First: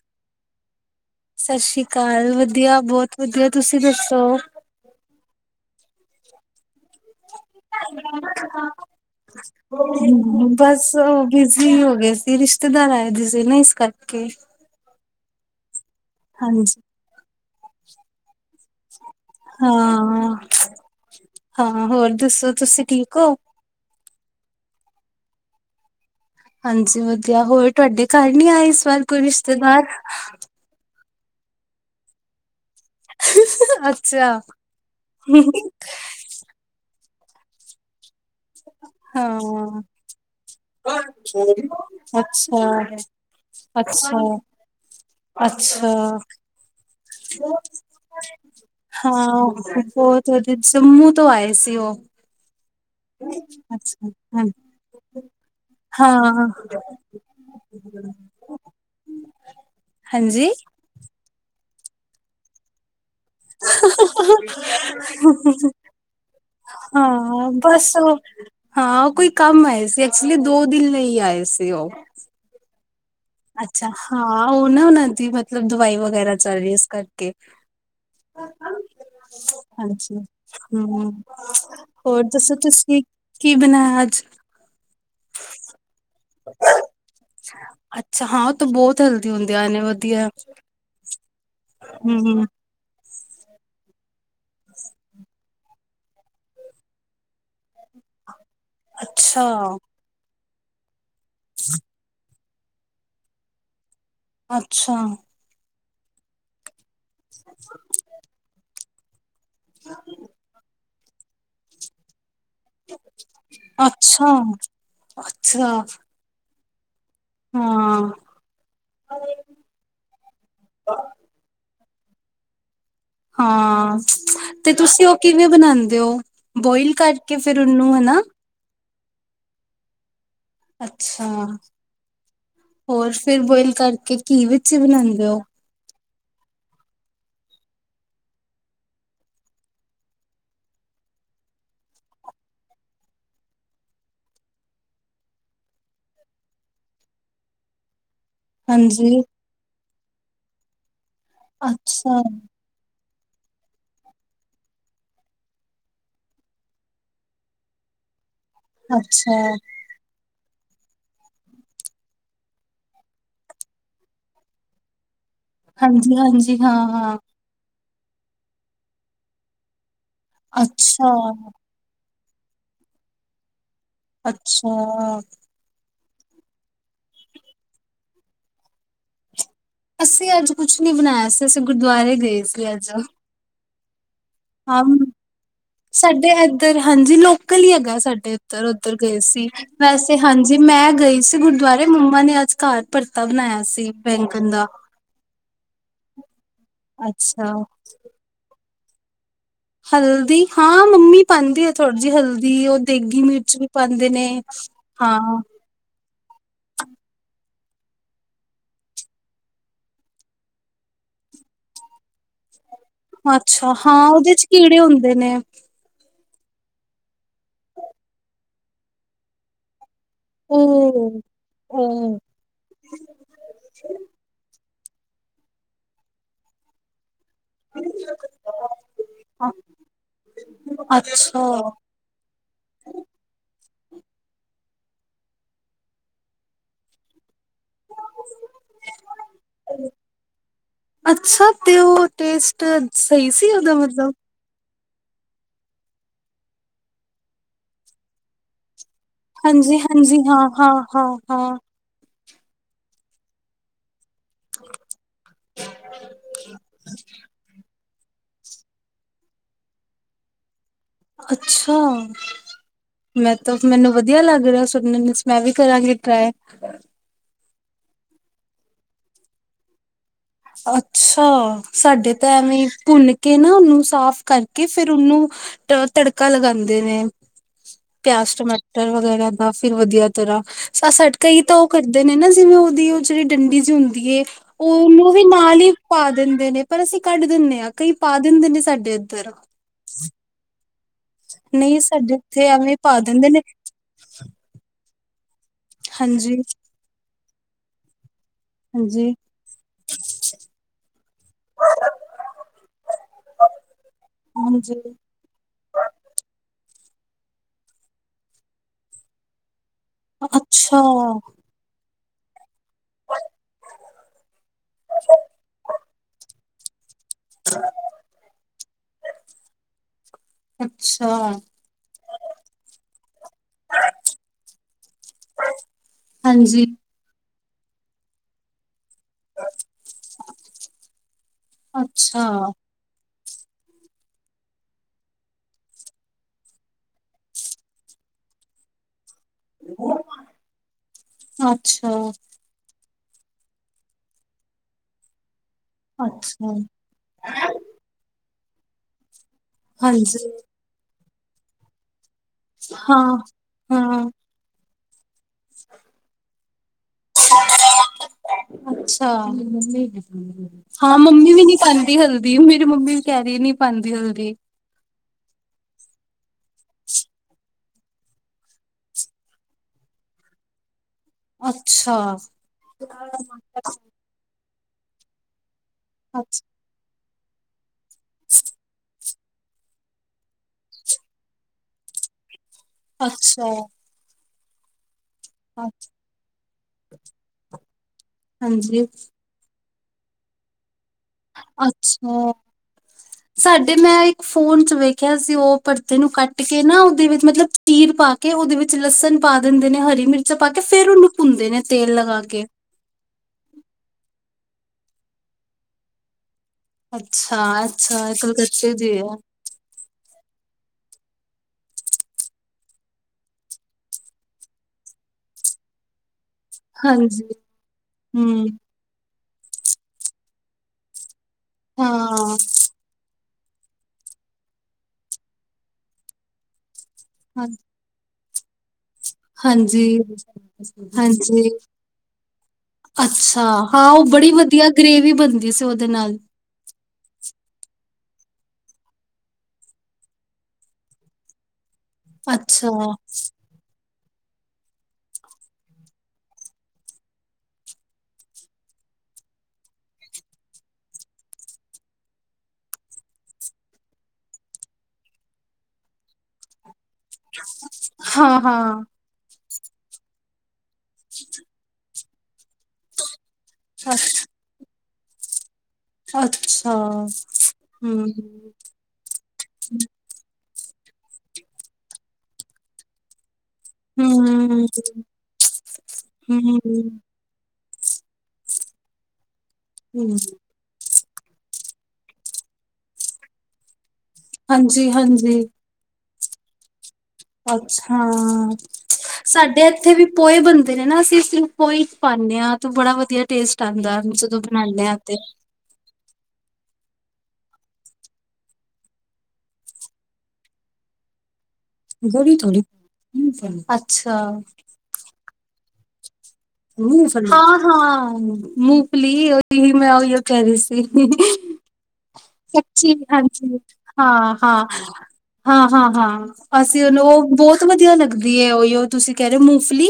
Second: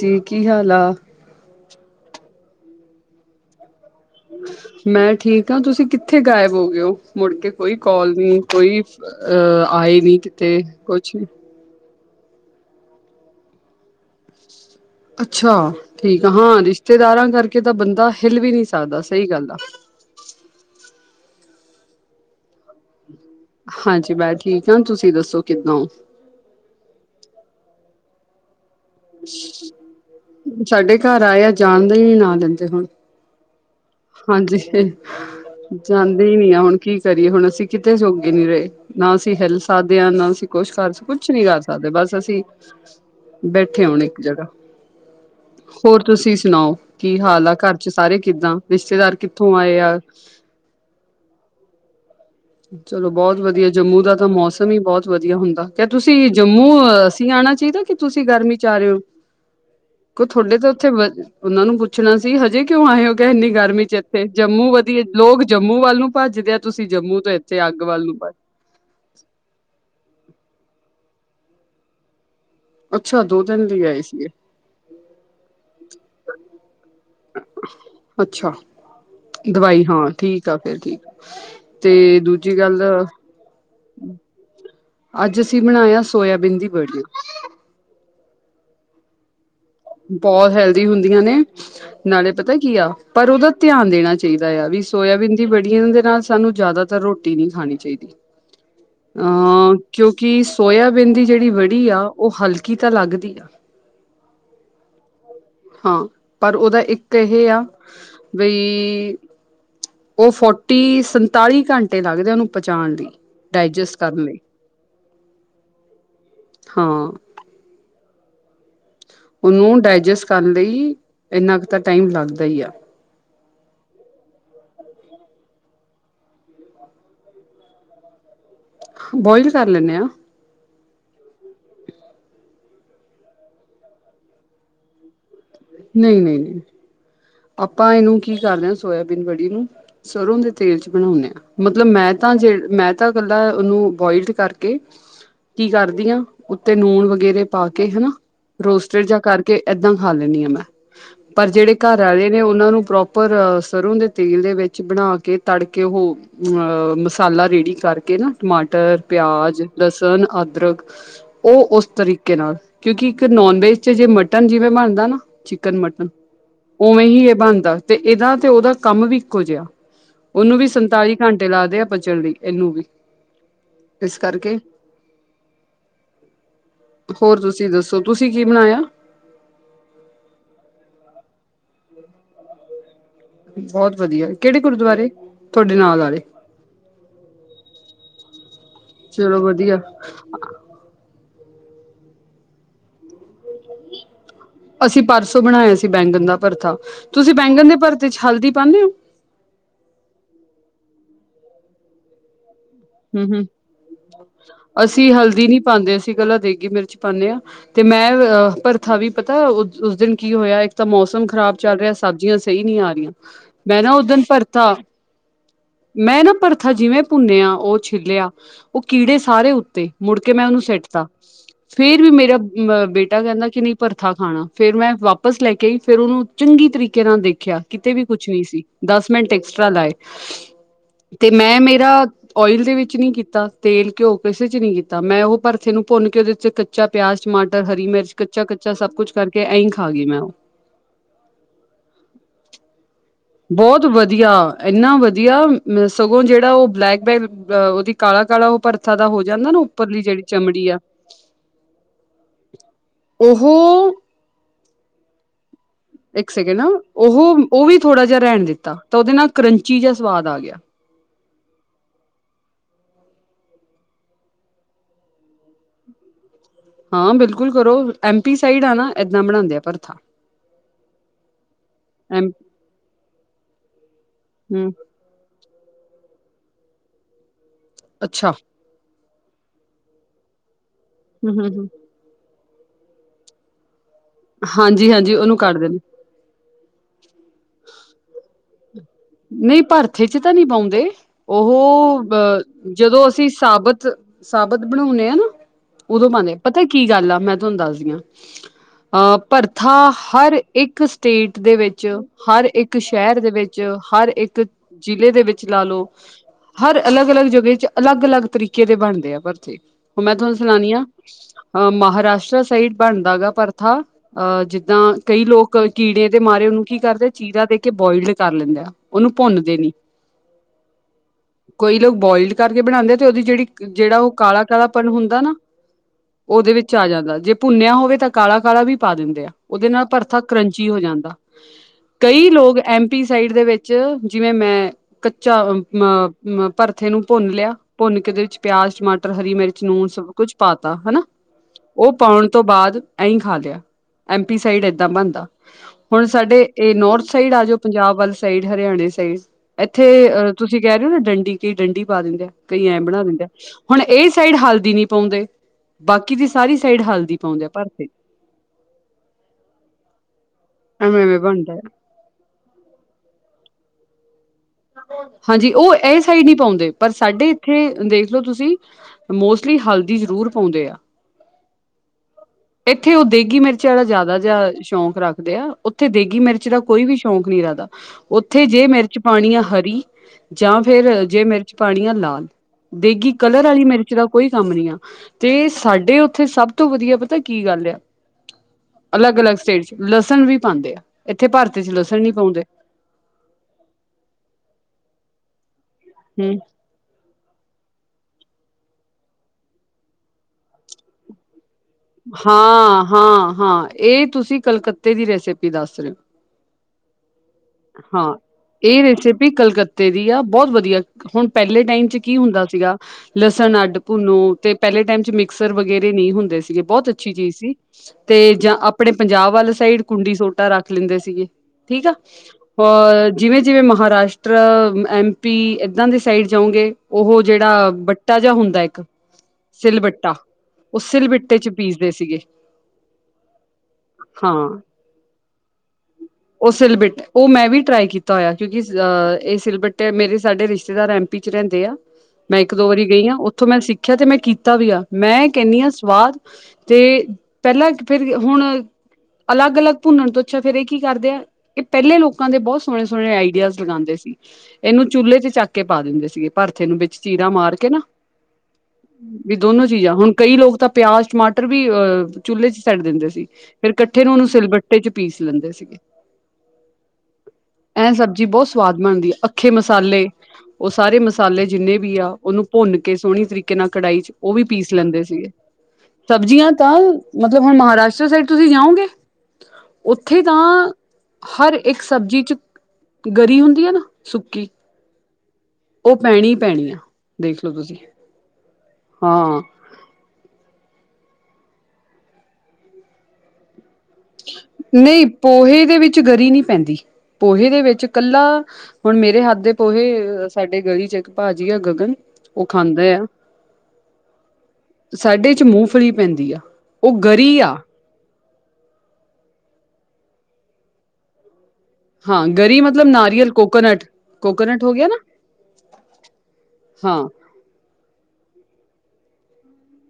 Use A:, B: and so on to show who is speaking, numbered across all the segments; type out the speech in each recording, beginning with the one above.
A: ਜੀ, ਕੀ ਹਾਲ ਆ?
B: ਸਸੀ ਅਕਾਲ, ਵਧੀਆ ਬਹੁਤ ਵਧੀਆ ਤੁਸੀਂ ਦੱਸੋ?
A: ਮੈਂ ਠੀਕ ਹਾਂ ਤੁਸੀਂ ਕਿੱਥੇ ਗਾਇਬ ਹੋ ਗਏ ਹੋ ਮੁੜ ਕੇ ਕੋਈ ਕਾਲ ਨੀ ਕੋਈ ਅਹ ਆਏ ਨੀ ਕਿਤੇ ਕੁਛ
B: ਜ ਹੋ ਗਏ ਸੀ ਰਿਸ਼ਤੇਦਾਰ ਆਏ ਜ ਸੀ ਨਾ ਇਸ ਕਰਕੇ
A: ਅੱਛਾ ਠੀਕ ਆ ਹਾਂ
B: ਹਾਂਜੀ
A: ਰਿਸ਼ਤੇਦਾਰਾਂ ਕਰਕੇ ਤਾਂ ਬੰਦਾ ਹਿੱਲ ਵੀ ਨਹੀਂ ਸਕਦਾ ਸਹੀ ਗੱਲ ਆ
B: ਹਾਂ ਹਾਂ ਹੋਰ ਦੱਸੋ ਤੁਸੀਂ ਠੀਕ ਹੋ
A: ਹਾਂਜੀ ਮੈਂ ਠੀਕ ਹਾਂ ਤੁਸੀਂ ਦੱਸੋ ਕਿੱਦੋ
B: ਹਾਂਜੀ ਵਧੀਆ ਹੋਰ ਤੁਹਾਡੇ ਘਰ ਨੀ ਆਏ ਸੀ
A: ਸਾਡੇ ਘਰ ਆਏ ਆ ਜਾਣਦੇ ਹੀ ਨਾ ਲੈਂਦੇ ਹੁਣ
B: ਅੱ
A: ਹਾਂਜੀ ਜਾਂਦੇ ਹੀ ਨਹੀਂ ਆ ਹੁਣ ਕੀ ਕਰੀਏ ਹੁਣ ਅਸੀਂ ਕਿਤੇ ਜੌਗੇ ਨੀ ਰਹੇ ਨਾ ਅਸੀਂ ਹਿੱਲ
B: ਹਾਂ
A: ਸਕਦੇ ਹਾਂ ਨਾ ਅਸੀਂ ਕੁਛ ਕਰ ਕੁਛ ਨੀ ਕਰ ਸਕਦੇ ਬਸ ਅਸੀਂ
B: ਹਾਂ
A: ਬੈਠੇ ਹੁਣੇ ਇੱਕ ਜਗ੍ਹਾ
B: ਅੱਛਾ
A: ਹੋਰ ਤੁਸੀਂ ਸੁਣਾਓ ਕਿ ਹਾਲ ਆ ਘਰ ਚ ਸਾਰੇ ਕਿੱਦਾਂ ਰਿਸ਼ਤੇਦਾਰ
B: ਹਾਂ
A: ਕਿੱਥੋਂ ਆਏ ਆ
B: ਬਹੁਤ ਜੰਮੂ ਤੋਂ ਆਏ ਸੀ ਉਹ
A: ਚਲੋ ਬਹੁਤ ਵਧੀਆ ਜੰਮੂ
B: ਅੱਛਾ
A: ਦਾ ਤਾਂ
B: ਹਾਂ
A: ਮੌਸਮ ਹੀ ਬਹੁਤ ਵਧੀਆ ਹੁੰਦਾ ਕ ਤੁਸੀਂ
B: ਹਾਂ,
A: ਜੰਮੂ ਅਸੀਂ ਆਉਣਾ ਚਾਹੀਦਾ ਕੀ ਤੁਸੀਂ ਗਰਮੀ ਚ ਆ ਰਹੇ ਹੋ
B: ਹਾਂਜੀ
A: ਥੇ ਉਹਨਾ ਨੂੰ ਪੁੱਛਣਾ ਸੀ ਤੁਸੀਂ ਹਜੇ ਕਿਉਂ ਆਏ ਹੋਗੇ ਇੰਨੀ ਗਰਮੀ ਚ ਇੱਥੇ ਜੰਮੂ ਵਧੀਆ ਲੋਕ ਜੰਮੂ ਵੱਲ ਨੂੰ ਭੱਜਦੇ ਆ ਤੁਸੀਂ ਜੰਮੂ
B: ਹਾਂ
A: ਇੱਥੇ ਅੱਗ
B: ਬਸ
A: ਵੱਲ ਨੂੰ
B: ਉਹ
A: ਪ
B: ਹਾਂ ਉਹ ਕੋਈ ਕੰਮ ਆਏ ਸੀ ਐਕਚੁਲੀ ਦੋ ਦਿਨ ਲਈ ਆਏ ਸੀ ਉਹ
A: ਅੱਛਾ ਦੋ ਦਿਨ ਲਈ
B: ਅੱਛਾ
A: ਆਏ ਸੀਗੇ
B: ਹਾਂ ਉਹ ਨਾ ਉਹਨਾਂ ਦੀ ਮਤਲਬ ਦਵਾਈ ਵਗੈਰਾ ਚੱਲ ਰਹੀ ਇਸ ਕਰਕੇ
A: ਅੱਛਾ ਦਵਾਈ ਹਾਂ
B: ਹਾਂਜੀ
A: ਠੀਕ ਆ ਫੇਿਰ ਠੀਕ
B: ਹਮ
A: ਤੇ
B: ਹੋਰ ਦੱਸੋ
A: ਦੂਜੀ ਗੱਲ
B: ਤੁਸੀਂ ਕੀ ਬਣਾਇਆ ਅੱਜ
A: ਅੱਜ ਅਸੀਂ ਬਣਾਇਆ ਸੋਇਬੀਨ ਦੀ ਬੜੀਆਂ
B: ਅੱਛਾ ਹਾਂ ਉਹ ਤਾਂ ਬਹੁਤ ਹੈਲਦੀ ਹੁੰਦੀ ਆਨ
A: ਬਹੁਤ ਹੈਲਦੀ ਹੁੰਦੀਆਂ ਨੇ ਨਾਲੇ
B: ਹਮ
A: ਪਤਾ ਕੀ ਆ ਪਰ ਉਹਦਾ ਧਿਆਨ ਦੇਣਾ ਚਾਹੀਦਾ ਆ ਵੀ ਸੋਇਬੀਨ ਦੀ ਬੜੀ ਦੇ ਨਾਲ ਸਾਨੂੰ ਜ਼ਿਆਦਾਤਰ ਰੋਟੀ ਨਹੀਂ ਖਾਣੀ ਚਾਹੀਦੀ
B: ਅੱਛਾ
A: ਅਹ ਕਿਉਂਕਿ ਸੋਇਆਬੀਨ ਦੀ ਜਿਹੜੀ ਵੜੀ ਆ ਉਹ ਹਲਕੀ ਤਾਂ ਲੱਗਦੀ ਆ
B: ਅੱਛਾ
A: ਹਾਂ ਪਰ ਉਹਦਾ ਇੱਕ ਇਹ ਆ ਵੀਈ
B: ਹ
A: ਉਹ ਫੋਟੀ ਸੰਤਾਲੀ ਘੰਟੇ ਲੱਗਦੇ ਉਹਨੂੰ ਪਹੁੰਚਾਉਣ ਲਈ ਡਾਇਜਸਟ ਕਰਨ
B: ਅੱਛਾ
A: ਲਈ
B: ਅੱਛਾ
A: ਹਾਂ
B: ਹਾਂ
A: ਉਹਨੂੰ ਡਾਇਜੈਸਟ ਕਰਨ ਲਈ ਇੰਨਾ ਕੁ ਤਾਂ ਟਾਈਮ ਲੱਗਦਾ ਹੀ ਆ
B: ਹਾਂ ਤੇ ਤੁਸੀਂ ਉਹ ਕਿਵੇਂ ਬਣਾਉਂਦੇ ਹੋ ਬੋਇਲ ਕਰਕੇ ਫੇਰ ਉਹਨੂੰ ਹਨਾ
A: ਬੋਇਲ ਕਰ ਲੈਂਦੇ ਹਾਂ
B: ਅੱਛਾ ਹੋਰ ਫਿਰ ਬੋਇਲ ਕਰਕੇ ਘੀ ਵਿੱਚ ਹੀ ਬਣਾਉਂਦੇ ਹੋ
A: ਨਹੀਂ ਨਹੀਂ ਨਹੀਂ ਆਪਾਂ ਇਹਨੂੰ ਕੀ ਕਰ ਲ ਹ ਸੋਇਆਬੀਨ ਬੜੀ ਨੂੰ ਸਰ੍ਹੋਂ ਦੇ ਤੇਲ ਚ ਬਣਾਉਂਦੇ ਹਾਂ ਮਤਲਬ ਮੈਂ ਤਾਂ ਜ ਮੈਂ ਤਾਂ ਇਕੱਲਾ ਉਹਨੂੰ ਬਆਇਲ ਕਰਕੇ ਕੀ ਕਰਦੀ ਹਾਂ ਉੱਤੇ ਨੂਣ ਵਗੈਰੇ ਪਾ ਕੇ ਹਨਾ ਰੋਸਟਡ
B: ਹਾਂਜੀ
A: ਜਾਂ ਕਰਕੇ ਏਦਾਂ ਖਾ ਲੈਂਣੀ ਹਾਂ ਮੈਂ ਪਰ ਜਿਹੜੇ ਘਰ
B: ਅੱਛਾ
A: ਆੇ ਨੇ ਉਹਨਾਂ ਨੂੰ ਪ੍ਰੋਪ ਉੱਪਰ ਸਰ੍ਹੋਂ ਦੇ ਤੇਲ ਦੇ ਵਿੱਚ ਬਣਾ ਕੇ ਤੜਕੇ ਉਹ ਅਹ ਮਸਾਲਾ ਰੇਡੀ ਕਰਕੇ ਨਾ ਟਮਾਟਰ
B: ਅੱਛਾ
A: ਪਿਆਜ ਲਸਣ ਅਦਰਕ ਉਹ ਉਸ ਤਰੀਕੇ ਨਾਲ ਕਿਉਂਕਿ ਇੱਕ ਨੋਨ ਵੈਜ ਚ ਜੇ ਮਟਨ ਜਿਵੇਂ ਬਣਦਾ ਨਾ ਚਿਕਨ ਮਟਨ
B: ਹਾਂਜੀ ਹਾਂਜੀ ਹਾਂ
A: ਉਵੇਂ
B: ਹਾਂ
A: ਹੀ ਇਹ ਬਣਦਾ ਤੇ ਇਹਦਾ ਤੇ ਉਹਦਾ ਕੰਮ ਵੀ ਇੱਕੋ ਜਿਹਾ ਉਹਨੂੰ ਵੀ
B: ਅੱਛਾ
A: ਸੰਤਾਲੀ ਘੰਟੇ ਲੱਗਦੇ ਆ ਪਚਣ ਲਈ ਇਹਨੂੰ ਵੀ ਇਸ ਕਰਕੇ
B: ਅੱਛਾ
A: ਹੋਰ ਤੁਸੀਂ ਦੱਸੋ ਤੁਸੀਂ ਕੀ ਬਣਾਇਆ
B: ਅਸੀਂ ਅੱਜ ਕੁਛ ਨੀ ਬਣਾਇਆ ਸੀ ਅਸੀਂ ਗੁਰਦੁਆਰੇ ਗਏ ਸੀ ਅੱਜ
A: ਬਹੁਤ ਵਧੀਆ ਕਿਹੜੇ
B: ਹਾਂ
A: ਗੁਰਦੁਆਰੇ ਤੁਹਾਡੇ ਨਾਲ ਵਾਲੇ
B: ਸਾਡੇ ਇੱਧਰ ਹਾਂਜੀ ਲੋਕਲ ਹੀ ਹੈਗਾ ਸਾਡੇ ਇੱਧਰ ਉੱਧਰ ਗਏ
A: ਚਲੋ
B: ਸੀ
A: ਵਧੀਆ
B: ਵੈਸੇ ਹਾਂਜੀ ਮੈਂ ਗਈ ਸੀ ਗੁਰਦੁਆਰੇ ਮੰਮਾ ਨੇ ਅੱਜ ਘਰ ਪਰਤਾ ਬਣਾਇਆ ਸੀ ਬੈਂਕਣ ਦਾ
A: ਅਸੀਂ ਪਰਸੋਂ ਬਣਾਇਆ ਸੀ ਬੈਂਗਣ ਦਾ ਭਰਥਾ ਤੁਸੀਂ
B: ਅੱਛਾ
A: ਬੈਂਗਣ ਦੇ ਭਰਤੇ ਚ ਹਲਦੀ ਪਾਉਦੇ ਹੋ
B: ਹਲਦੀ ਹਾਂ ਮੰਮੀ ਪਾਦੇ ਹੈ ਥੋੜੀ ਜਿਹੀ ਹਲਦੀ ਦੀ ਉਹ ਦੇਗੀ
A: ਹੂੰ ਹੂੰ
B: ਮਿਰਚ ਵੀ ਪਾਦੇ ਨੇ ਹਾਂ
A: ਹਾਂਜੀ ਅਸੀਂ ਇਕਹਿਲਾਾਂ ਦੇਗੀ ਮਿਰਚ ਪਾਉਂਦੇ ਹਾਂ ਤੇ ਮੈਂ ਅਹ ਭਰਥਾ ਵੀ ਪਤਾ ਉਸ ਦਿਨ ਕੀ ਹੋਇਆ ਇੱਕ ਤਾਂ ਮੌਸਮ ਖ਼ਰਾਬ ਚੱਲ ਰਿਹਾ ਸੀ ਸਬਜ਼ੀਆਂ ਸਹੀ ਨਹੀਂ ਆ ਰਹੀਆਂ
B: ਅੱਛਾ
A: ਮੈਂ ਨਾ
B: ਹਾਂ
A: ਉਸ ਦਿਨ
B: ਉਹਦੇ ਚ
A: ਭਰਥਾ
B: ਕੀੜੇ ਹੁੰਦੇ ਨੇ
A: ਮੈਂ ਨਾ ਪਰਥਾ ਜਿਵੇਂ ਭੁੰਨਿਆ ਉਹ ਛਿੱਲਿਆ ਉਹ ਕੀੜੇ ਸਾਰੇ ਉੱਤੇ ਮੁੜ ਕੇ ਮੈਂ ਉਹਨੂੰ ਸਟੈਟਾਤ
B: ਉਹ
A: ਫੇਰ ਵੀ
B: ਉਹ
A: ਮੇਰਾ ਬੇ ਏਹ ਕਹਿੰਦਾ ਕਿ ਨਹੀਂ ਭਰਥਾ ਖਾਣਾ ਫੇਰ ਮੈਂ ਵਾਪਸ ਲੈ ਕੇ ਆਈ ਫੇਿਰ ਉਹਨੂੰ ਚੰਗੀ ਤਰੀਕੇ ਨਾਲ ਦੇਖ ਖਿਆ ਕਿਤੇ ਵੀ ਕੁਛ ਨਹੀਂ ਸੀ ਦਸ ਮਿੰਟ ਐਕਸਟਰਾ ਲਾਏ ਤੇ
B: ਅੱਛਾ।
A: ਮੈਂ ਮੇਰਾ ਓਇਲ ਦੇ ਵਿੱਚ ਨੀ ਕੀਤਾ ਤੇਲ ਘਿਓ ਕਿਸੇ ਚ ਨੀ ਕੀਤਾ ਮੈਂ ਉਹ ਭਰਥੇ ਨੂੰ ਭੁੰਨ ਕੇ ਉਹਦੇ ਚ ਕੱਚਾ ਪਿਆਜ ਟਮਾਟਰ ਹਰੀ ਮਿਰਚ ਕੱਚਾ ਕੱਚਾ ਸਭ ਕੁਛ ਕਰਕੇ ਇਹੀਂ ਖਾ ਗਈ ਮੈਂ ਉਹ
B: ਅੱਛਾ ਤੇ ਉਹ ਟੇਸਟ ਸਹੀ ਸੀ ਉਹਦਾ
A: ਬਹੁਤ
B: ਮਤਲਬ
A: ਵਧੀਆ ਇੰਨਾ ਵਧੀਆ ਸਗੋਂ ਜਿਹੜਾ ਉਹ ਬਲੈਕ ਬੈਕ ਉਹਦੀ ਕਾਲਾ ਕਾਲਾ ਉਹ ਪਰਰਥਾ ਦਾ ਹੋ ਜਾਂਦਾ ਨਾ
B: ਹਾਂਜੀ
A: ਉੱਪਰਲੀ
B: ਹਾਂਜੀ
A: ਜਿਹੜੀ
B: ਹਾਂ
A: ਚਮੜੀ
B: ਹਾਂ
A: ਆ
B: ਹਾਂ ਹਾਂ
A: ਉਹ
B: ਹ
A: ਇੱਕ ਸੈਕਿੰਡ ਉਹ ਉਹ ਵੀ ਥੋੜਾ ਜਿਹਾ ਰਹਿਣ ਦਿੱਤਾ ਤਾਂ ਉਹਦੇ ਨਾਲ ਕਰੰਚੀ ਜਿਹਾ ਸਵਾਦ ਆ ਗਿਆ
B: ਅੱਛਾ ਮੈਂ ਤਾਂ ਮੈਨੂੰ ਵਧੀਆ ਲੱਗ ਰਿਹਾ ਸੁਣਨ ਵਿੱਚ ਮੈਂ ਵੀ ਕਰਾਂਗੀ ਟਰਾਈ
A: ਹਾਂ ਬਿਲਕੁਲ ਕਰੋ ਐਮਪੀ ਸਾਈਡ ਆ ਨਾ ਏਦਾਂ ਬਣਾਉਂਦੇ ਆ ਭਰਥਾ
B: ਅੱਛਾ ਸਾਡੇ
A: ਐਮ
B: ਤਾਂ ਐਵੇਂ ਭੁੰਨ ਕੇ ਨਾ ਉਹਨੂੰ ਸਾਫ ਕਰਕੇ
A: ਹਮ
B: ਫੇਿਰ ਉਹਨੂੰ ਤੜਕਾ ਲਗਾਉਂਦੇ ਨੇ
A: ਅੱਛਾ
B: ਪਿਆਜ ਟਮਾਟਰ ਵਗੈਰਾ ਦਾ ਫਿਰ ਵਧੀਆ ਤਰ੍ਹਾਂ ਸਟਕਈ
A: ਹਮ ਹਮ
B: ਤਾਂ
A: ਹਮ
B: ਉਹ ਦੇ ਨੇ ਨਾ ਜਿਵੇਂ ਉਹਦੀ ਉਹ ਜਿਹੜੀ ਡੰਡੀ ਜਿ ਹੁੰਦੀ ਹੈ
A: ਹਾਂਜੀ
B: ਉਹਨੂੰ
A: ਹਾਂਜੀ
B: ਵੀ
A: ਕੱਢ
B: ਨਾਲ ਹੀ
A: ਦੇਣਾ
B: ਪਾ ਦਿੰਦੇ ਨੇ ਪਰ ਅਸੀਂ ਕੱਢ ਦਿੰਦੇ ਹਾਂ ਕਈ ਪਾ ਦਿੰਦੇ ਨੇ ਸਾਡੇ ਇੱਧਰ
A: ਵੀਚ ਤਾਂ ਨਹੀਂੀ ਪਾਉਂਦੇ
B: ਨਹੀਂ
A: ਉਹ
B: ਸਾਡੇ ਇੱਥੇ
A: ਅਹ
B: ਐਵੇਂ ਪਾ
A: ਜਦੋਂ
B: ਦਿੰਦੇ
A: ਅਸੀਂ
B: ਨੇ
A: ਸਾਬਤ ਸਾਬਤ ਬਣਾਉਣੇ ਆ ਨਾ ਉਦੋਂ ਮਦੇ
B: ਹਾਂਜੀ
A: ਪਤਾ ਕੀ ਗੱਲ ਆ ਮੈਂ ਤੁਹਾਨੂੰ ਦੱਸਦੀ ਹ
B: ਹਾਂਜੀ
A: ਅਹ ਭਰਥਾ ਹਰ ਇੱਕ ਸਟੇਟ ਦੇ ਵਿੱਚ ਹਰ ਇੱਕ ਸ਼ਹਿਰ ਦੇ ਵਿੱਚ ਹਰ ਇੱਕ
B: ਹਾਂਜੀ
A: ਜ਼ਿਲ੍ਹੇ ਦੇ ਵਿੱਚ ਲਾ ਲਓ ਹਰ ਅਲੱਗ ਅਲੱਗ ਜਗ੍ਹਾ ਚ ਅਲੱਗ ਅਲੱਗ ਤਰੀਕੇ ਦੇ ਬਣਦੇ ਆ ਪਰਚੇ ਉਹ ਮੈਂ ਤੁਹਾਨੂੰ ਸੁਣਾਾਨ
B: ਅੱਛਾ
A: ਆ ਅ ਮਹਾਰਾਸ਼ਟਰਰਾ ਸਾਈਡ ਬਣਦਾ ਗਾ ਪਰਥਾ ਅਹ ਜਿੱਦਾਂ ਕਈ ਲੋਕ ਕੀੜੇ ਦੇ ਮਾਰੇ ਉਹਨੂੰ ਕੀ ਕਰਦੇ ਚੀਰਾ ਦੇ ਕੇ ਬੋਇਲਡ ਕਰ ਲੈਂਦੇ ਆ ਉਹਨੂੰ ਭੁੰਨਦੇ ਨੀ
B: ਅੱਛਾ
A: ਕੋਈ ਲੋਕ ਬੋਇਲ ਕਰਕੇ ਬਣਾਉਂਦੇ ਆ ਤੇ ਉਹਦੀ ਜਿਹੜੀ ਜਿਹੜਾ ਉਹ ਕਾਲਾ ਕਾਲਾਪਨ ਹੁੰਦਾ ਨਾ ਉਹਦੇ
B: ਹਾਂਜੀ
A: ਵਿੱਚ ਆ ਜਾਂਦਾ ਜੇ ਭੁੰਨਿਆ ਹੋਵੇ ਤਾਂ ਕਾਲਾ ਕਾਲਾ ਵੀ ਪਾ ਦਿੰਦੇ ਆ ਉਹਦੇ ਨਾਲ ਭਰਥਾ ਕਰੰਚੀ ਹੋ ਜਾਂਦਾ
B: ਅੱਛਾ
A: ਕਈ ਲੋਕ ਐਮ ਐਮ ਪੀ ਸਾਈਡ ਦੇ ਵਿੱਚ ਜਿਵੇਂ ਮੈਂ ਕੱਚਾ ਅ ਅ ਪਰਥੇ ਨੂੰ ਭੁੰਨ ਲਿਆ। ਭੁੰਨ ਕੇ ਉਹਦੇ ਵਿੱਚ ਪਿਆਜ, ਟਮਾਟਰ, ਹਰੀ ਮਿਰਚ ਨੂਨ ਸਭ ਕੁਛ ਪਾਤਾ, ਹਨਾ ਉਹ
B: ਅੱਛਾ
A: ਪਾਉਣ ਤੋਂ ਬਾਅਦ ਐਹੀਂ ਖਾ ਲਿਆ। ਐਮ ਪੀ ਸਾਈਡ ਏਦਾਂ ਬਣਦਾ। ਹੁਣ ਸਾਡੇ
B: ਅੱਛਾ
A: ਇਹ ਨੌਰਥ ਸਾਈਡ ਆ ਜਾਓ, ਪੰਜਾਬ ਵਾਲੀ ਸਾਈਡ, ਹਰਿਆਣੇ ਸਾਈਡ ਇੱਥੇ
B: ਹਾਂਜੀ
A: ਅ ਤੁਸੀਂ ਤੁਸੀ ਕਹਿ ਰਹੇ ਹੋ ਨਾ ਡੰਡੀ, ਕਈ ਡੰਡੀ ਪਾ ਦਿੰਦੇ ਆ, ਕਈ ਐਂ ਬਣਾ
B: ਹਾਂ
A: ਦਿੰਦੇ ਆ। ਹੁਣ
B: ਹਾਂ
A: ਇਹ ਸਾਈਡ ਹਲਦੀ ਨੀ ਪਾਉਂਦੇ। ਬਾਕੀ ਦੀ ਸਾਰੀ ਸਾਈਡ ਹਲਦੀ ਪਾਉਂਦੇ ਆ। ਭਰਤੀ,
B: ਅੱਛਾ, ਹਾਂ ਮੰਮੀ
A: ਐਵੇਂ ਐਵੇਂ
B: ਵੀ ਨੀ
A: ਬਣਦਾ
B: ਦੀ ਹਲਦੀ ਮੇਰੀ ਮੰਮੀ ਵੀ ਕਹਿ ਰਹੀ ਨੀ ਪਾਉਂਦੀ ਹਲਦੀ।
A: ਹਾਂਜੀ, ਉਹ ਇਹ ਸਾਈਡ ਨਹੀਂ ਪਾਉਂਦੇ। ਪਰ ਸਾਡੇ ਥੇ ਦੇਖਲੋ ਤੁਸੀਂ ਮੋਸਟਲੀ ਹਲਦੀ ਜ਼ਰੂਰ ਪਾਉਂਦੇ ਆ।
B: ਅੱਛਾ।
A: ਇੱਥੇ ਉਹ ਦੇਗੀ ਮਿਰਚ ਵਾਲਾ ਜ਼ਿਆਦਾ ਜਿਹਾ ਸ਼ੌਂਕ ਰੱਖਦੇ ਆ। ਉੱਥੇ ਦੇਗੀ ਮਿਰਚ ਦਾ ਕੋਈ ਵੀ ਸ਼ੌਕ ਨੀ ਰਹਦਾ। ਉੱਥੇ ਜੇ ਮਿਰਚ ਪਾਣੀ ਆ ਹਰੀ, ਜਾਂ ਫੇਰ ਜੇ ਮਿਰਚ ਪਾਣੀ ਆ ਲਾਲ, ਦੇਗੀ ਕਲਰ
B: ਅੱਛਾ
A: ਵਾਲੀ ਮਿਰਚ ਦਾ ਕੋਈ ਕੰਮ ਨੀ ਆ। ਤੇ ਸਾਡੇ ਉੱਥੇ ਸਭ ਤੋਂ ਵਧੀਆ ਪਤਾ ਗੱਲ ਆ
B: ਹਾਂਜੀ
A: ਅਲੱਗ- ਅਲੱਗ ਸਟੇਟ ਚ, ਲਸਣ ਵੀ ਪਾਉਂਦੇ ਆ। ਇੱਥੇ ਭਾਰਤ ਚ ਲਸਣ ਨਹੀਂ
B: ਅੱਛਾ,
A: ਪਾਉਂਦੇ
B: ਸਾਡੇ ਮੈਂ ਇੱਕ ਫੋਨ ਚ ਵੇਖਿਆ ਸੀ। ਉਹ ਪਰਦੇ ਨੂੰ ਕੱਟ
A: ਹਮ
B: ਕੇ ਕੇ ਨਾ ਉਹਦੇ ਵਿੱਚ ਮਤਲਬ ਚੀਰ ਪਾ ਕੇ, ਉਹਦੇ ਵਿੱਚ ਲਸਣ ਪਾ ਦਿੰਦੇ ਨੇ, ਹਰੀ ਮਿਰਚਾਂ ਪਾ ਕੇ ਫ਼ੇਰ ਉਹਨੂੰ ਹੁੰਦੇ ਨੇ ਤੇਲ ਲਗਾ ਕੇ
A: ਹਾਂ, ਹਾਂ, ਹਾਂ, ਇਹ ਤੁਸੀਂ ਕਲਕੱਤੇ ਦੀ ਰੈਸਿਪੀ ਦੱਸ ਰਹੇ ਹੋ।
B: ਅੱਛਾ, ਅੱਛਾ, ਕਲਕੱਤੀ ਦੀ ਹੈ।
A: ਤੇ ਦੀ ਆ ਬਹੁਤ ਵਧੀਆ। ਹੁਣ ਪਹਿਲੇ ਟਾਈਮ ਚ ਕੀ ਹੁੰਦਾ ਸੀਗਾ। ਲਸਣ ਅੱਡ ਭੁੰਨੋ ਤੇ, ਪਹਿਲੇ ਟਾਈਮ ਚ ਮਿਕਸਰ ਵਗੈਰੇ ਨਹੀਂ ਹੁੰਦੇ ਸੀ। ਸੀ ਬਹੁਤ ਅੱਛੀ
B: ਹਾਂਜੀ
A: ਚੀਜ਼ ਸੀ। ਤੇ
B: ਹਮ
A: ਜਾਂ ਆਪਣੇ ਪੰਜਾਬ ਵਾਲੇ ਸਾਈਡ ਕੁੰਡੀ- ਸੋਟਾ ਰੱਖ ਲੈਂਦੇ ਸੀ। ਠੀਕ ਆ।
B: ਹਾਂ
A: ਜਿਵੇਂ- ਜਿਵੇਂ ਮਹਾਰਾਸ਼ਟਰ, ਐਮ ਪੀ, ਇੱਦਾਂ ਦੀ ਸਾਈਡ ਜਾਉਗੇ ਉਹ ਜਿਹੜਾ ਬੱਟਾ ਜਿਹਾ ਹੁੰਦਾ ਇੱਕ।
B: ਹਾਂਜੀ,
A: ਸਿਲਬੱਟਾ ਉਹ ਸਿਲਬਿੱਟੇ ਚ
B: ਹਾਂਜੀ।
A: ਪੀਸਦੇ ਸੀਗੇ
B: ਅੱਛਾ, ਹਾਂ ਉਹ ਬੜੀ ਵਧੀਆ ਗ੍ਰੇਵੀ ਬਣਦੀ ਸੀ, ਉਹਦੇ ਨਾਲ।
A: ਉਹ ਸੀਲ- ਬੀਟ ਐ। ਉਹ ਮੈਂ ਵੀ ਟਰਾਈ ਕੀਤਾ ਹੋਇਆ। ਕਿਉਂਕਿ ਅ ਇਹ ਸਿਲ-ਬੱਟੇ ਮੇਰੇ ਸਾਡੇ ਰਿਸ਼ਤੇਦਾਰ ਐਮ ਪੀ ਚ ਰਹਿੰਦੇ ਆ। ਮੈਂ ਇੱਕ, ਦੋ
B: ਅੱਛਾ,
A: ਵਾਰੀ ਗਈ ਹਾਂ। ਉੱਥੋਂ ਮੈਂ ਸਿੱਖਿਆ ਤੇ ਮੈਂ ਕੀਤਾ ਵੀ ਆ। ਮੈਂ ਕਹਿੰਦੀ ਹਾਂ ਸਵਾਦ ਤੇ ਪਹਿਲਾਂ ਫੇਰ ਹੁਣ ਅਲੱਗ- ਅਲੱਗ ਭੁੰਨਣ ਤੋਂ ਅੱਛਾ ਫੇਰ ਇਹ ਕੀ ਕਰਦੇ ਆ ਇਹ ਪਹਿਲੇ ਲੋਕਾਂ ਦੇ ਬਹੁਤ ਸੋਹਣੇ- ਸੋਹਣੇ ਆਈਡੀਆਜ਼ ਲਗਾਉਂਦੇ ਸੀ। ਇਹਨੂੰ ਚੁੱਲੇ ਤੇ ਚੱਕ ਕੇ ਪਾ ਦਿੰਦੇ ਸੀਗੇ। ਭਰਥੇ ਨੂੰ ਚੀਰਾ ਮਾਰ ਕੇ ਨਾ,
B: ਹਾਂ-ਹਾਂ,
A: ਵੀ ਦੋਨੋ ਚੀਜ਼ਾਂ। ਹੁਣ ਕਈ ਲੋਕ ਤਾਂ ਪਿਆਜ, ਟਮਾਟਰ ਵੀ ਵੀ ਅਹ ਚੁੱਲੇ ਚਛੱਡ ਦਿੰਦੇ ਸੀ। ਫੇਰ ਇਕੱਠੇ ਨੂੰ
B: ਅੱਛਾ,
A: ਉਹਨੂੰ ਸਿਲਬੱਟੇ ਚ ਪੀਸ ਲੈਂਦੇ ਸੀਗੇ।
B: ਅੱਛਾ।
A: ਐਂ ਸਬਜ਼ੀ ਬਹੁਤ
B: ਹੂੰ।
A: ਸਵਾਦ ਬਣਦੀ ਹੈ। ਸੁਖੇ ਮਸਾਲੇ, ਉਹ ਸਾਰੇ ਮਸਾਲੇ ਜਿੰਨੇ ਵੀ ਆ। ਉਹਨੂੰ ਭੁੰਨ ਕੇ ਸੋਹਣੀ ਤਰੀਕੇ ਕੇ ਨਾ ਕੜਾਹੀ ਚ ਉਹ ਵੀ
B: ਹੂੰ,
A: ਪੀਸ ਲੈਂਦੇ ਸੀਗੇ। ਸਬਜ਼ੀਆਂ
B: ਹੂੰ,
A: ਤਾਂ ਮਤਲਬ ਹੁਣ ਮਹਾਰਾਸ਼ਟਰ ਸਾਈਡ ਤੁਸੀਂ ਜਾਓਗੇ।
B: ਹੂੰ,
A: ਉੱਥੇ ਤਾਂ ਹਰ ਇੱਕ ਸਬਜ਼ੀ ਚ, ਗਰੀ ਹੁੰਦੀ ਹੈ ਨਾ ਸੁੱਕੀ
B: ਹਾਂਜੀ- ਹਾਂਜੀ।
A: ਉਹ ਪੈਣੀ ਹੀ ਪੈਣੀ ਆ। ਦੇਖਲੋ ਤੁਸੀਂ
B: ਅੱਛਾ,
A: ਹਾਂ
B: ਸਾਡੇ ਇੱਥੇ ਵੀ ਪੋਹੇ ਬਣਦੇ ਨੇ ਨਾ, ਅਸੀਂ ਸਿਰਫ ਪੋਹੇ ਚ ਪਾਂਦੇ ਹਾਂ। ਤੂੰ ਬੜਾ ਵਧੀਆ ਟੇਸਟ ਆਉਂਦਾ।
A: ਨਹੀਂ ਪੋਹੇ ਦੇ ਵਿੱਚ, ਗਰੀ ਨਹੀਂ ਪੈਂਦੀ। ਪੋਹੇ ਦੇ ਵਿੱਚ ਕੱਲਾ, ਹੁਣ ਮੇਰੇ ਹੱਥ ਦੇ ਪੋਹੇ। ਸਾਡੇ ਗਲੀ ਚ ਇੱਕ ਭਾਜੀ ਆ ਗ
B: ਜਵੀਂ ਥੋੜੀ [unintelligible] ਅੱਛਾ।
A: ਸਾਡੇ 'ਚ ਮੂੰਫਲੀ ਪੈਂਦੀ ਆ। ਉਹ
B: ਮੂੰਫਲੀ,
A: ਗਰੀ ਆ
B: ਹਾਂ-ਹਾਂ ਮੂੰਫਲੀ ਓਹੀ ਮੈਂ ਉਈਓ ਕਹਿਦੀਂ ਸੀ।
A: ਹਾਂ ਗਰੀ ਮਤਲਬ
B: ਸੱਚੀ
A: ਨਾਰੀਅਲ
B: ਹਾਂਜੀ,
A: ਕੋਕੋਨਟ ਕੋਕੋਨਟ
B: ਹਾਂ-ਹਾਂ।
A: ਹੋ ਗਿਆ ਨਾ
B: ਹਾਂ-ਹਾਂ, ਹਾਂ ਅਸੀਂ ਉਹਨੂੰ
A: ਹਾਂ
B: ਉਹ ਬਹੁਤ ਵਧੀਆ ਲੱਗਦੀ ਏ ਓਈਓ ਤੁਸੀਂ ਕਹਿ ਰ‌ਏ ਓ ਮੂੰਫਲੀ।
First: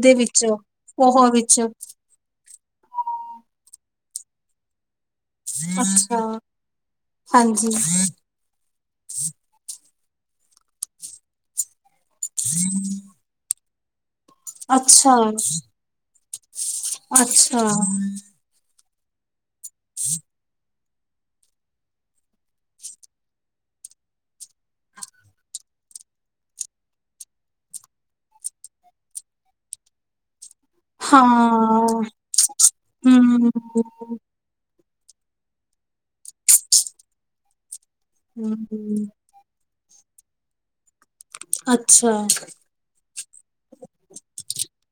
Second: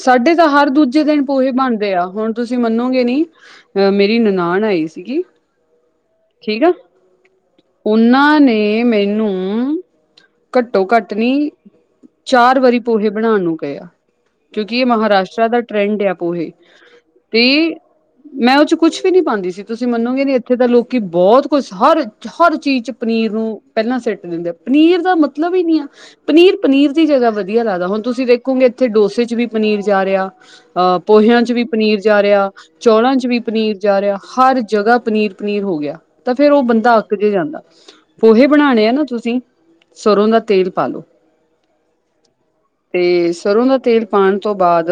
A: ਸਾਡੇ ਤਾਂ ਹਰ ਦੂਜੇ ਦਿਨ ਪੋਹੇ ਬਣਦੇ ਆ। ਹੁਣ ਤੁਸੀਂ ਮੰਨੋਗੇ ਨੀ, ਅਹ ਮੇਰੀ ਨਨਾਣ ਆਈ ਸੀਗੀ
B: ਅੱਛਾ। ਹਾਂਜੀ
A: ਓਨਾਂ ਨੇ ਮੈਨੂੰ, ਘੱਟੋ-ਘੱਟ ਨੀ ਚਾਰ ਵਾਰੀ ਪੋਹੇ ਬਣਾਂਣ ਨੂੰ ਗ‌ਆ ਕਿਉਂਕਿ ਇਹ
B: ਅੱਛਾ
A: ਮਹਾਰਾਸ਼ਟਰਾ ਦਾ ਟਰੈਂਡ ਆ ਪੋਹੇ,
B: ਅੱਛਾ
A: ਕੀ ਮੈਂ ਉਚ ਕੁਛ ਵੀ ਨੀ ਪਾਂਦੀ ਸੀ, ਤੁਸੀਂ ਮੰਨੋਗੇ ਨੀ ਇੱਥੇ ਤਾਂ ਲੋਕੀ ਬਹੁਤ ਕੁਛ ਹਰ ਹਰ ਚੀਜ਼ ਚ ਪਨੀਰ ਨੂੰ ਪਹਿਲਾਂ ਸਿੱਟ ਦਿੰਦੇ, ਪਨੀਰ ਦਾ ਮਤਲਬ ਈ ਨ‌ਈ ਆ ਪਨੀਰ-ਪਨੀਰ ਦੀ ਜਗ੍ਹਾ ਵਧੀਆ ਲੱਗਦਾ ਹੁਣ ਤੁਸੀਂ ਦੇਖੋਗੇ ਇੱਥੇ ਡੋਸੇ 'ਚ ਵੀ ਪਨੀਰ ਜਾ ਰਿਹਾ। ਅ ਪੋਹਿਆਂ ਚ ਵੀ
B: ਹਾਂ
A: ਪਨੀਰ ਜਾ ਰਿਆ, ਚੌਲਾਂ 'ਚ ਵੀ
B: ਹੂੰ
A: ਪਨੀਰ ਜਾ ਰਿਆ ਹਰ ਜਗ੍ਹਾ ਪਨੀਰ ਪਨੀਰ ਹੋ ਗਿਆ ਤਾਂ ਫੇਰ ਉਹ ਬੰਦਾ ਅੱਕ ਜੇ ਜਾਂਦਾ, ਪੋਹੇ ਬਣਾਨੇ ਆ ਨਾ
B: ਹੂੰ
A: ਤੁਸੀਂ ਸਰ੍ਹੋਂ ਦਾ ਤੇਲ ਪਾਲੋ।
B: ਅੱਛਾ।
A: ਤੇ ਸਰ੍ਹੋਂ ਦਾ ਤੇਲ ਪਾਣ ਤੋਂ ਬਾਅਦ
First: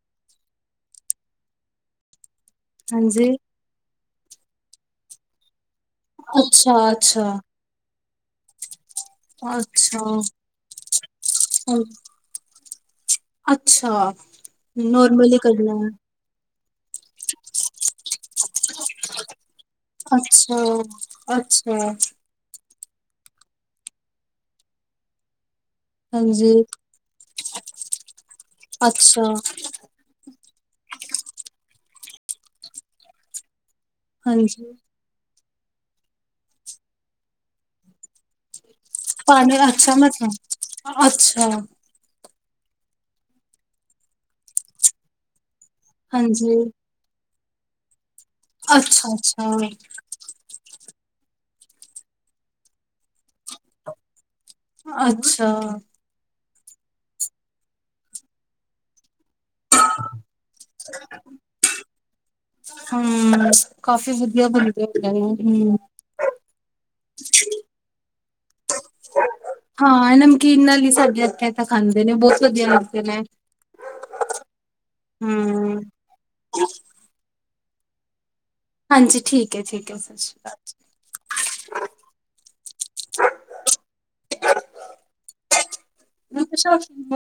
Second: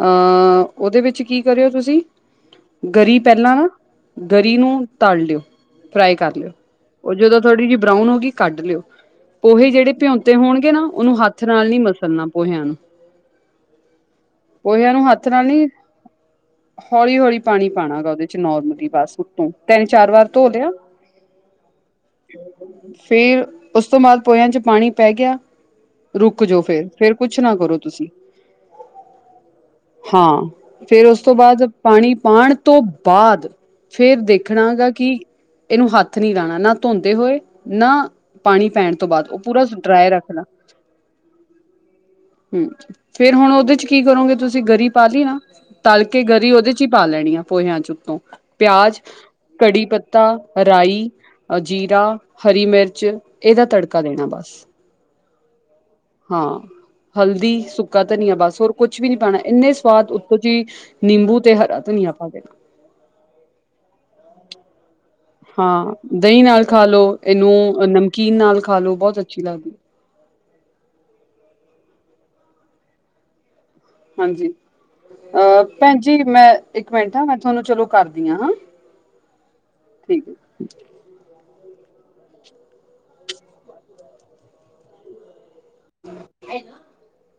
A: ਆ, ਉਹਦੇ ਵਿੱਚ ਕੀ ਕਰਿਓ ਤੁਸੀਂ ਗਰੀ
B: ਹਾਂਜੀ
A: ਪਹਿਲਾਂ ਨਾ, ਗਰੀ ਨੂੰ ਤਲ ਲਿਓ ਫਰਾਈ ਕਰ ਲਿਓ। ਉਹ
B: ਅੱਛਾ-ਅੱਛਾ
A: ਜਦੋਂ ਥੋੜ੍ਹੀ ਜਿਹੀ ਬਰਾਊਨ ਹੋ ਗਈ ਕੱਢ ਲਿਓ। ਪੋਹੇ ਜਿਹੜੇ
B: ਅੱਛਾ
A: ਭਿਉਂਤੇ ਹੋਣਗੇ ਨਾ ਉਹਨੂੰ ਹੱਥ ਨਾਲ
B: ਅੱਛਾ
A: ਨੀ ਮਸਲਣਾ ਪੋਹਿਆਂ ਨੂੰ।
B: ਅੱਛਾ, ਨੋਰਮਲੀ ਕਰਨਾ ਏ।
A: ਹੌਲੀ-ਹੌਲੀ ਪਾਣੀ ਪਾਣਾ ਗਾ ਉਹਦੇ 'ਚ ਨੋਰਮਲੀ ਬਸ, ਉਤੋਂ ਤਿੰਨ-ਚਾਰ ਵਾਰ ਧੋ ਦੇਓ
B: ਅੱਛਾ।
A: ਫੇਰ ਉਸ ਤੋਂ ਬਾਅਦ ਪੋਹਿਆਂ ਚ ਪਾਣੀ ਪੈ ਗਿਆ ਰੁਕ
B: ਹਾਂਜੀ
A: ਜੋ ਫੇਰ, ਫੇਰ ਕੁਛ ਨਾ ਕਰੋ ਤੁਸੀਂ।
B: ਅੱਛਾ
A: ਹਾਂ, ਫੇਰ ਉਸ ਤੋਂ ਬਾਅਦ ਪਾਣੀ ਪਾਣ ਤੋਂ ਬਾਅਦ ਫੇਰ ਦੇਖਣਾ
B: ਹਾਂਜੀ
A: ਗਾ ਕਿ, ਇਹਨੂੰ ਹੱਥ ਨੀ ਲਾਣਾ ਨਾ ਧੋਂਦੇ ਹੋਏ ਨਾ ਪਾਣੀ ਪੈਣ ਤੋਂ ਬਾਅਦ ਉਹ
B: ਪਾਣੀ
A: ਪੂਰਾ
B: ਅੱਛਾ
A: ਡਰਾਏ ਰੱਖਣਾ।
B: ਮਤਲਬ ਅੱਛਾ
A: ਹੂੰ, ਫੇਰ ਹੁਣ ਉਹਦੇ 'ਚ ਕੀ ਕਰੋਗੇ ਤੁਸੀਂ ਗਰੀ ਪਾ ਲੀ ਨਾ ਤਲ ਕੇ ਗਰੀ
B: ਹਾਂਜੀ
A: ਉਹਦੇ 'ਚ ਈ ਪਾ ਲੈਣੀ ਆ ਪੋਹਿਆਂ 'ਚ ਉੱਤੋਂ, ਪਿਆਜ,
B: ਅੱਛਾ-ਅੱਛਾ,
A: ਕੜੀ ਪਤ ਤਾਂ ਰਾਈ ਅ ਜੀਰਾ, ਹਰੀ ਮਿਰਚ ਇਹਦਾ ਤੜਕਾ ਦੇਣਾ ਬਸ।
B: ਅੱਛਾ।
A: ਹਾਂ, ਹਲਦੀ, ਸੁੱਕਾ ਧਨੀਆ ਬਸ ਹੋਰ ਕੁਛ ਵੀ ਨੀ ਪਾਣਾ ਇੰਨੇ ਸਵਾਦ ਸੀ, ਨਿੰਬੂ ਤੇ ਹਰਾ ਧਨੀਆ ਪਾ ਦੇਣਾ
B: ਹਮ, ਕਾਫੀ ਵਧੀਆ ਬਣਦੀ [unintelligible]
A: ਦ‌ਈਂ ਨਾਲ ਖਾ ਲੋ ਇਹਨੂੰ ਨਮਕੀਨ ਨਾਲ ਖਾ ਲੋ ਬਹੁਤ ਅੱਛੀ ਲੱਗਦੀ।
B: ਹਾਂ ਇਹ ਨਮਕੀਨ ਨਾਲ ਈ ਸਾਡੇ ਇਥੇ ਤਾਂ ਖਾਂਦੇ ਨੇ ਬਹੁਤ ਵਧੀਆ ਲੱਗਦੇ ਨੇ।
A: ਹਾਂਜੀ, ਆ
B: ਹੂੰ,
A: ਭੈਣਜੀ ਮੈਂ ਇੱਕ ਮਿੰਟ ਨਾ ਮੈਂ ਤੁਹਾਨੂੰ ਚਲੋ ਕਰਦੀ ਆ ਹਾਂ।
B: ਹਾਂਜੀ, ਠੀਕ ਏ- ਠੀਕ ਏ, ਸਾਸੀ ਕਾਲ ਜੀ। [inaudible]